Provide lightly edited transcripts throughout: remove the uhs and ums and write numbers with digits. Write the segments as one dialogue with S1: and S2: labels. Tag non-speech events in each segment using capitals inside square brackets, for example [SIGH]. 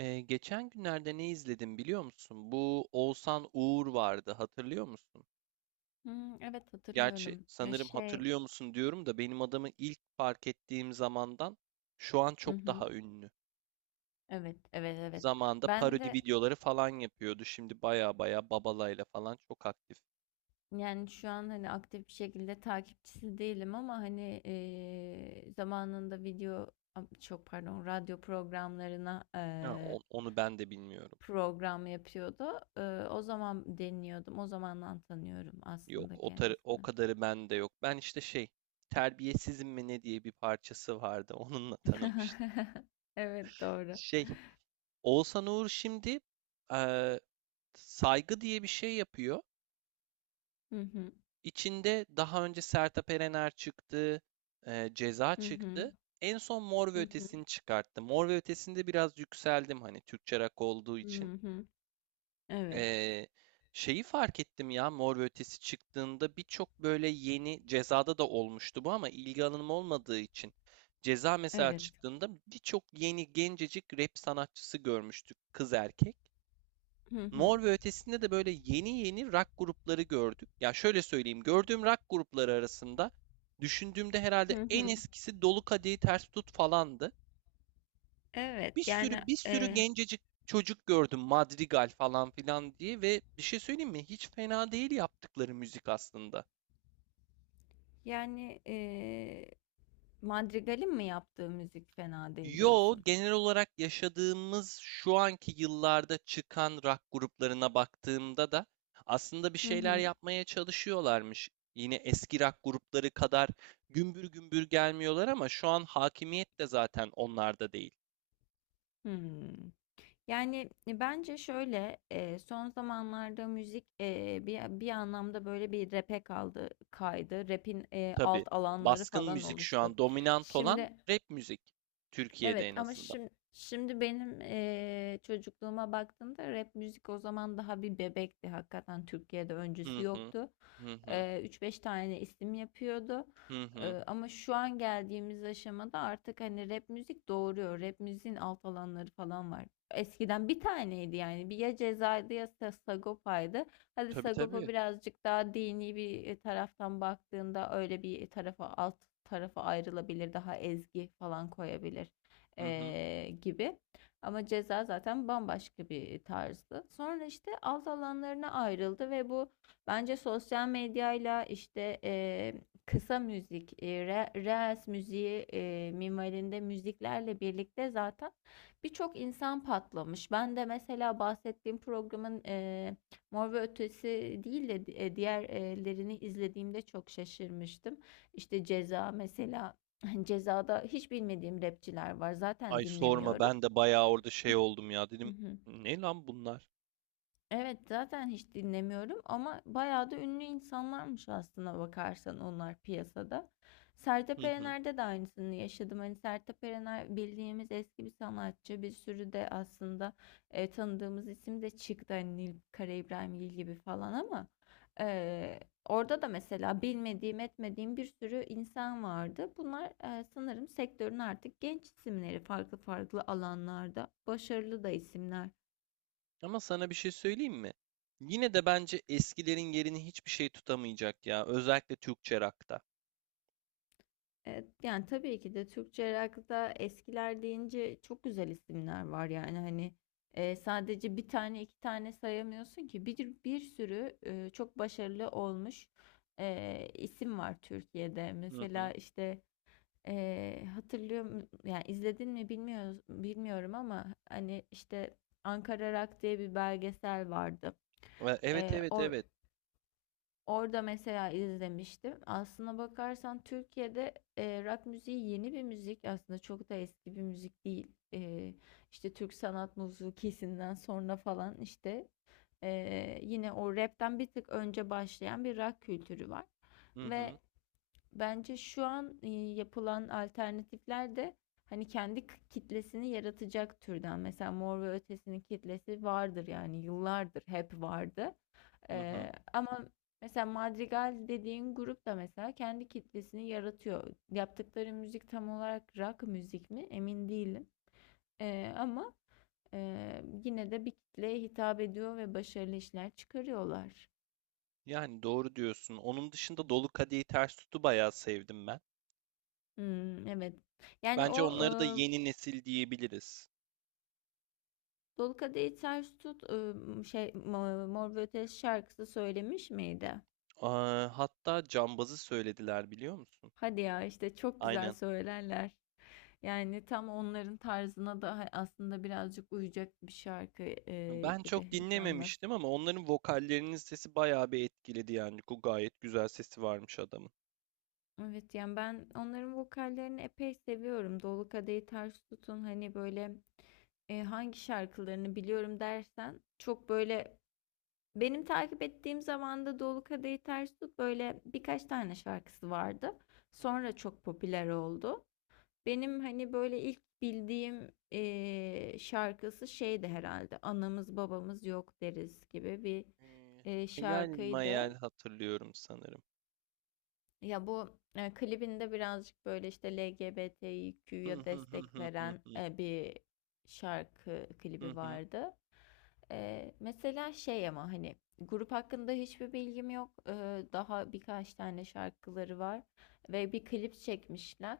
S1: Geçen günlerde ne izledim biliyor musun? Bu Oğuzhan Uğur vardı, hatırlıyor musun?
S2: Hımm, evet
S1: Gerçi
S2: hatırlıyorum.
S1: sanırım hatırlıyor musun diyorum da benim adamı ilk fark ettiğim zamandan şu an
S2: Hı
S1: çok
S2: hı.
S1: daha ünlü.
S2: Evet, evet, evet.
S1: Zamanında
S2: Ben
S1: parodi
S2: de,
S1: videoları falan yapıyordu. Şimdi baya baya Babala'yla falan çok aktif.
S2: yani, şu an, hani, aktif bir şekilde takipçisi değilim ama, hani, zamanında video am çok pardon, radyo programlarına,
S1: Ha, onu ben de bilmiyorum.
S2: program yapıyordu. O zaman dinliyordum. O zamandan tanıyorum
S1: Yok,
S2: aslında
S1: o, o
S2: kendisini.
S1: kadarı bende yok. Ben işte şey, Terbiyesizim mi ne diye bir parçası vardı. [LAUGHS] Onunla tanımıştım.
S2: [LAUGHS] Evet, doğru.
S1: Şey, Oğuzhan Uğur şimdi eee, saygı diye bir şey yapıyor.
S2: Hı hı.
S1: İçinde daha önce Sertab Erener çıktı, e, Ceza
S2: Hı hı.
S1: çıktı. En son Mor ve
S2: Hı hı.
S1: Ötesi'ni çıkarttı. Mor ve Ötesi'nde biraz yükseldim hani Türkçe rock olduğu için.
S2: Hı hı. Evet,
S1: E, şeyi fark ettim ya, Mor ve Ötesi çıktığında birçok böyle yeni Ceza'da da olmuştu bu ama ilgi alanım olmadığı için. Ceza mesela
S2: evet.
S1: çıktığında birçok yeni gencecik rap sanatçısı görmüştük, kız erkek.
S2: Hı hı.
S1: Mor ve Ötesi'nde de böyle yeni yeni rock grupları gördük. Ya şöyle söyleyeyim, gördüğüm rock grupları arasında düşündüğümde herhalde
S2: Hı
S1: en
S2: hı.
S1: eskisi Dolu Kadehi Ters Tut falandı.
S2: Evet
S1: Bir sürü bir sürü
S2: e,
S1: gencecik çocuk gördüm, Madrigal falan filan diye, ve bir şey söyleyeyim mi? Hiç fena değil yaptıkları müzik aslında.
S2: yani, Madrigal'in mi yaptığı müzik fena değil
S1: Yo,
S2: diyorsun.
S1: genel olarak yaşadığımız şu anki yıllarda çıkan rock gruplarına baktığımda da aslında bir
S2: Hı
S1: şeyler
S2: hı.
S1: yapmaya çalışıyorlarmış. Yine eski rock grupları kadar gümbür gümbür gelmiyorlar ama şu an hakimiyet de zaten onlarda değil.
S2: Hmm. Yani bence şöyle son zamanlarda müzik bir anlamda böyle bir rap'e kaldı kaydı. Rap'in
S1: Tabii,
S2: alt alanları
S1: baskın
S2: falan
S1: müzik şu
S2: oluştu.
S1: an dominant olan
S2: Şimdi,
S1: rap müzik. Türkiye'de
S2: evet,
S1: en
S2: ama
S1: azından.
S2: şimdi benim çocukluğuma baktığımda rap müzik o zaman daha bir bebekti. Hakikaten Türkiye'de öncüsü
S1: Hı hı.
S2: yoktu.
S1: Hı hı.
S2: 3-5 tane isim yapıyordu.
S1: Hı hı.
S2: Ama şu an geldiğimiz aşamada artık hani rap müzik doğuruyor. Rap müziğin alt alanları falan var. Eskiden bir taneydi yani. Bir ya Ceza'ydı ya Sagopa'ydı. Hadi
S1: Tabii
S2: Sagopa
S1: tabii.
S2: birazcık daha dini bir taraftan baktığında öyle bir tarafa alt tarafa ayrılabilir. Daha ezgi falan koyabilir
S1: Hı hı.
S2: gibi. Ama Ceza zaten bambaşka bir tarzdı. Sonra işte alt alanlarına ayrıldı ve bu bence sosyal medyayla işte kısa müzik, reels müziği minvalinde müziklerle birlikte zaten birçok insan patlamış. Ben de mesela bahsettiğim programın Mor ve Ötesi değil de diğerlerini izlediğimde çok şaşırmıştım. İşte Ceza mesela [LAUGHS] Ceza'da hiç bilmediğim rapçiler var. Zaten
S1: Ay sorma,
S2: dinlemiyorum.
S1: ben de bayağı orada şey oldum ya,
S2: Hı
S1: dedim.
S2: hı.
S1: Ne lan bunlar?
S2: Evet, zaten hiç dinlemiyorum ama bayağı da ünlü insanlarmış aslına bakarsan onlar piyasada.
S1: Hı
S2: Sertab
S1: hı.
S2: Erener'de de aynısını yaşadım. Hani Sertab Erener bildiğimiz eski bir sanatçı. Bir sürü de aslında tanıdığımız isim de çıktı. Hani Nilüfer İbrahimgil gibi falan ama e, orada da mesela bilmediğim etmediğim bir sürü insan vardı. Bunlar, sanırım sektörün artık genç isimleri farklı farklı alanlarda. Başarılı da isimler.
S1: Ama sana bir şey söyleyeyim mi? Yine de bence eskilerin yerini hiçbir şey tutamayacak ya. Özellikle Türkçe rock'ta.
S2: Evet, yani tabii ki de Türkçe rock'ta eskiler deyince çok güzel isimler var yani hani sadece bir tane iki tane sayamıyorsun ki bir sürü çok başarılı olmuş isim var Türkiye'de
S1: Hı hı.
S2: mesela işte e, hatırlıyor yani izledin mi bilmiyorum ama hani işte Ankara Rock diye bir belgesel vardı.
S1: Evet
S2: E,
S1: evet
S2: or-
S1: evet.
S2: Orada mesela izlemiştim. Aslına bakarsan Türkiye'de rock müziği yeni bir müzik. Aslında çok da eski bir müzik değil. İşte Türk sanat müziği kesinden sonra falan işte yine o rapten bir tık önce başlayan bir rock kültürü var.
S1: Hı hı.
S2: Ve bence şu an yapılan alternatifler de hani kendi kitlesini yaratacak türden. Mesela Mor ve Ötesi'nin kitlesi vardır yani yıllardır hep vardı.
S1: Hı hı.
S2: Ama mesela Madrigal dediğin grup da mesela kendi kitlesini yaratıyor. Yaptıkları müzik tam olarak rock müzik mi? Emin değilim. Ama yine de bir kitleye hitap ediyor ve başarılı işler çıkarıyorlar.
S1: Yani doğru diyorsun. Onun dışında Dolu Kadehi Ters Tut'u bayağı sevdim ben.
S2: Hmm, evet. Yani
S1: Bence
S2: o,
S1: onları da yeni nesil diyebiliriz.
S2: Dolu Kadehi Ters Tut Mor ve Ötesi şarkısı söylemiş miydi?
S1: Aa, hatta Cambaz'ı söylediler biliyor musun?
S2: Hadi ya işte çok güzel
S1: Aynen.
S2: söylerler. Yani tam onların tarzına da aslında birazcık uyacak bir şarkı
S1: Ben çok
S2: gibi Cambaz.
S1: dinlememiştim ama onların vokallerinin sesi bayağı bir etkiledi yani. Gayet güzel sesi varmış adamın.
S2: Evet yani ben onların vokallerini epey seviyorum. Dolu Kadehi Ters Tutun hani böyle hangi şarkılarını biliyorum dersen çok böyle benim takip ettiğim zamanda Dolu Kadehi Ters Tut böyle birkaç tane şarkısı vardı.
S1: Hı hı.
S2: Sonra çok popüler oldu. Benim hani böyle ilk bildiğim şarkısı şeydi herhalde. Anamız babamız yok deriz gibi bir
S1: Eee, Hayal
S2: şarkıydı.
S1: mayal hatırlıyorum sanırım.
S2: Ya bu klibinde birazcık böyle işte
S1: Hı
S2: LGBTQ'ya
S1: hı hı
S2: destek
S1: hı hı
S2: veren
S1: hı.
S2: bir şarkı
S1: Hı
S2: klibi
S1: hı,
S2: vardı. Mesela şey ama hani grup hakkında hiçbir bilgim yok. Daha birkaç tane şarkıları var ve bir klip çekmişler.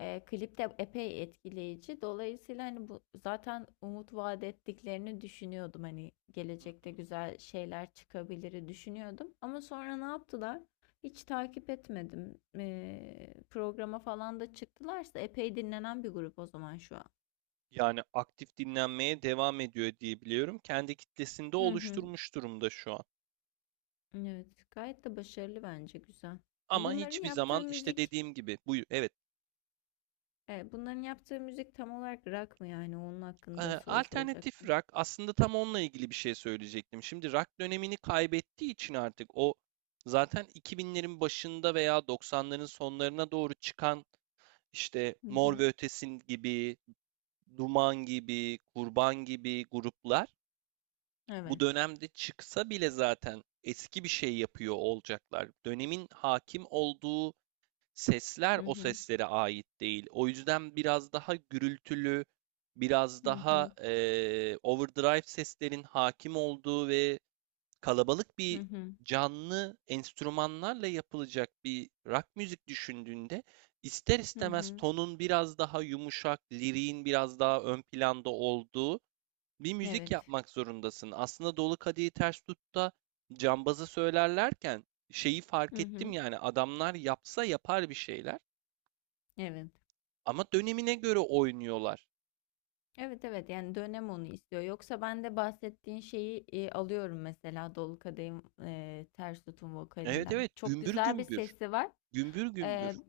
S2: Klip de epey etkileyici. Dolayısıyla hani bu zaten umut vaat ettiklerini düşünüyordum. Hani
S1: hı.
S2: gelecekte güzel şeyler çıkabilir düşünüyordum. Ama sonra ne yaptılar? Hiç takip etmedim. Programa falan da çıktılarsa epey dinlenen bir grup o zaman şu an.
S1: Yani aktif dinlenmeye devam ediyor diye biliyorum. Kendi kitlesinde
S2: Hı hı.
S1: oluşturmuş durumda şu an.
S2: Evet, gayet de başarılı bence güzel.
S1: Ama
S2: Bunların
S1: hiçbir
S2: yaptığı
S1: zaman işte
S2: müzik,
S1: dediğim gibi bu, evet.
S2: Bunların yaptığı müzik tam olarak rock mı yani? Onun
S1: Ee,
S2: hakkında soru
S1: Alternatif
S2: soracaktım.
S1: rock, aslında tam onunla ilgili bir şey söyleyecektim. Şimdi rock dönemini kaybettiği için artık o zaten 2000'lerin başında veya 90'ların sonlarına doğru çıkan işte
S2: Hı
S1: Mor
S2: hı.
S1: ve Ötesi gibi, Duman gibi, Kurban gibi gruplar bu
S2: Evet.
S1: dönemde çıksa bile zaten eski bir şey yapıyor olacaklar. Dönemin hakim olduğu sesler
S2: Hı
S1: o
S2: hı.
S1: seslere ait değil. O yüzden biraz daha gürültülü, biraz
S2: Hı
S1: daha
S2: hı.
S1: overdrive seslerin hakim olduğu ve kalabalık
S2: Hı
S1: bir
S2: hı.
S1: canlı enstrümanlarla yapılacak bir rock müzik düşündüğünde, ister
S2: Hı
S1: istemez
S2: hı.
S1: tonun biraz daha yumuşak, liriğin biraz daha ön planda olduğu bir müzik
S2: Evet.
S1: yapmak zorundasın. Aslında Dolu Kadehi Ters Tut'ta cambazı söylerlerken şeyi fark
S2: Hı
S1: ettim,
S2: hı.
S1: yani adamlar yapsa yapar bir şeyler
S2: Evet.
S1: ama dönemine göre oynuyorlar.
S2: Evet, evet, yani dönem onu istiyor. Yoksa ben de bahsettiğin şeyi alıyorum mesela Dolu Kadehin, Ters Tutun
S1: Evet
S2: vokalinden.
S1: evet,
S2: Çok
S1: gümbür
S2: güzel bir
S1: gümbür.
S2: sesi var.
S1: Gümbür
S2: E,
S1: gümbür.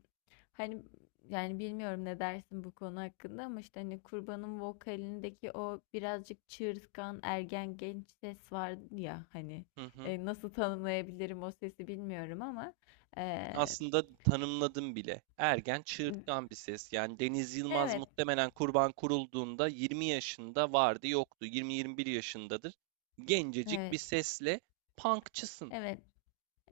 S2: Hani yani bilmiyorum ne dersin bu konu hakkında ama işte hani Kurban'ın vokalindeki o birazcık çığırtkan ergen genç ses var ya hani,
S1: Hı hı.
S2: nasıl tanımlayabilirim o sesi bilmiyorum ama e,
S1: Aslında tanımladım bile. Ergen, çığırtkan bir ses. Yani Deniz Yılmaz
S2: evet,
S1: muhtemelen Kurban kurulduğunda 20 yaşında vardı, yoktu. 20-21 yaşındadır. Gencecik bir
S2: evet,
S1: sesle punkçısın.
S2: evet.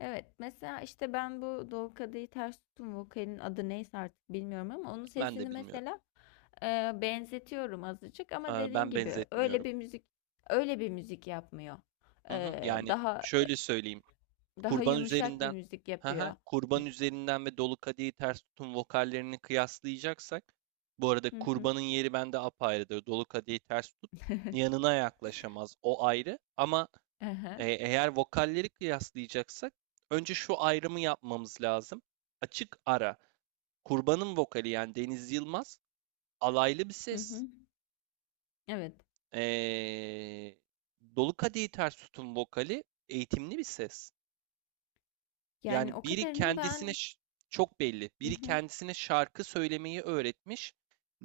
S2: Evet, mesela işte ben bu Doğu Kadehi Ters Tutun vokalinin adı neyse artık bilmiyorum ama onun
S1: Ben de
S2: sesini
S1: bilmiyorum.
S2: mesela benzetiyorum azıcık ama dediğin
S1: Ben
S2: gibi
S1: benzetmiyorum.
S2: öyle bir müzik yapmıyor.
S1: Hı hı.
S2: E,
S1: Yani
S2: daha
S1: şöyle söyleyeyim.
S2: daha
S1: Kurban
S2: yumuşak bir
S1: üzerinden,
S2: müzik
S1: hı hı,
S2: yapıyor.
S1: Kurban üzerinden ve Dolu Kadehi Ters Tutun vokallerini kıyaslayacaksak, bu arada
S2: Hı hı.
S1: Kurban'ın yeri bende apayrıdır. Dolu Kadehi Ters Tut
S2: [LAUGHS]
S1: yanına yaklaşamaz. O ayrı. Ama E,
S2: Aha.
S1: eğer vokalleri kıyaslayacaksak önce şu ayrımı yapmamız lazım. Açık ara. Kurban'ın vokali, yani Deniz Yılmaz, alaylı bir
S2: Hı hı.
S1: ses.
S2: Evet.
S1: E, Dolu Kadehi Ters Tut'un vokali eğitimli bir ses.
S2: Yani
S1: Yani
S2: o kadarını ben.
S1: çok belli.
S2: Hı
S1: Biri
S2: hı
S1: kendisine şarkı söylemeyi öğretmiş.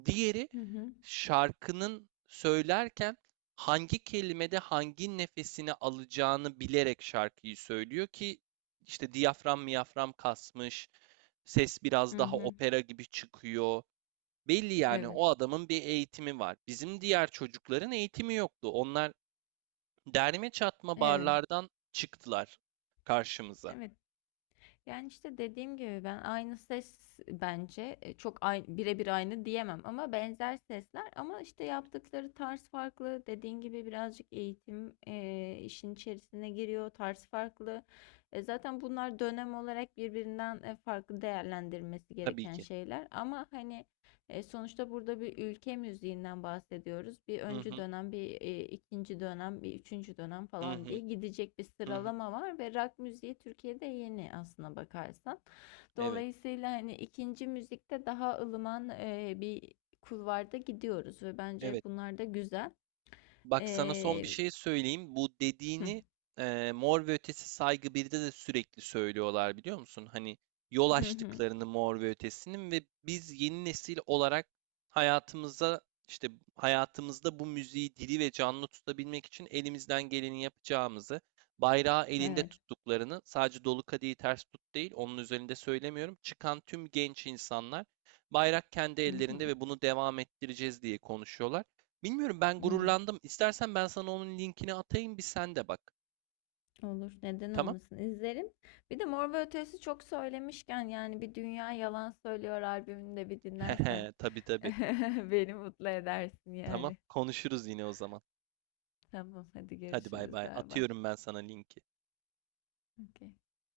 S1: Diğeri
S2: hı hı.
S1: şarkının söylerken hangi kelimede hangi nefesini alacağını bilerek şarkıyı söylüyor ki işte diyafram miyafram kasmış, ses biraz
S2: Hı
S1: daha
S2: hı.
S1: opera gibi çıkıyor. Belli yani
S2: Evet.
S1: o adamın bir eğitimi var. Bizim diğer çocukların eğitimi yoktu. Onlar derme çatma
S2: Evet.
S1: barlardan çıktılar karşımıza,
S2: Evet. Yani işte dediğim gibi ben aynı ses bence, çok birebir aynı diyemem ama benzer sesler ama işte yaptıkları tarz farklı. Dediğin gibi birazcık eğitim işin içerisine giriyor, tarz farklı. Zaten bunlar dönem olarak birbirinden farklı değerlendirmesi
S1: tabii
S2: gereken
S1: ki.
S2: şeyler ama hani sonuçta burada bir ülke müziğinden bahsediyoruz. Bir
S1: Hı
S2: öncü
S1: hı.
S2: dönem, bir ikinci dönem, bir üçüncü dönem
S1: Hı
S2: falan
S1: hı.
S2: diye gidecek bir
S1: Hı hı.
S2: sıralama var ve rock müziği Türkiye'de yeni aslına bakarsan.
S1: Evet.
S2: Dolayısıyla hani ikinci müzikte daha ılıman bir kulvarda gidiyoruz ve bence
S1: Evet.
S2: bunlar da güzel.
S1: Bak sana son bir
S2: E,
S1: şey söyleyeyim. Bu dediğini Mor ve Ötesi Saygı 1'de de sürekli söylüyorlar biliyor musun? Hani yol açtıklarını Mor ve Ötesi'nin ve biz yeni nesil olarak hayatımıza işte hayatımızda bu müziği diri ve canlı tutabilmek için elimizden geleni yapacağımızı, bayrağı
S2: [LAUGHS]
S1: elinde
S2: evet.
S1: tuttuklarını, sadece Dolu Kadehi Ters Tut değil, onun üzerinde söylemiyorum. Çıkan tüm genç insanlar bayrak kendi ellerinde ve
S2: [LAUGHS]
S1: bunu devam ettireceğiz diye konuşuyorlar. Bilmiyorum, ben
S2: Evet.
S1: gururlandım. İstersen ben sana onun linkini atayım, bir sen de bak.
S2: Olur. Neden
S1: Tamam?
S2: olmasın? İzlerim. Bir de Mor ve Ötesi çok söylemişken yani bir Dünya Yalan Söylüyor albümünü de bir
S1: [LAUGHS]
S2: dinlersen
S1: Hehe, tabii tabii.
S2: [LAUGHS] beni mutlu edersin
S1: Tamam,
S2: yani.
S1: konuşuruz yine o zaman.
S2: Tamam, hadi
S1: Hadi, bay
S2: görüşürüz.
S1: bay.
S2: Bay bay.
S1: Atıyorum ben sana linki.
S2: Okey.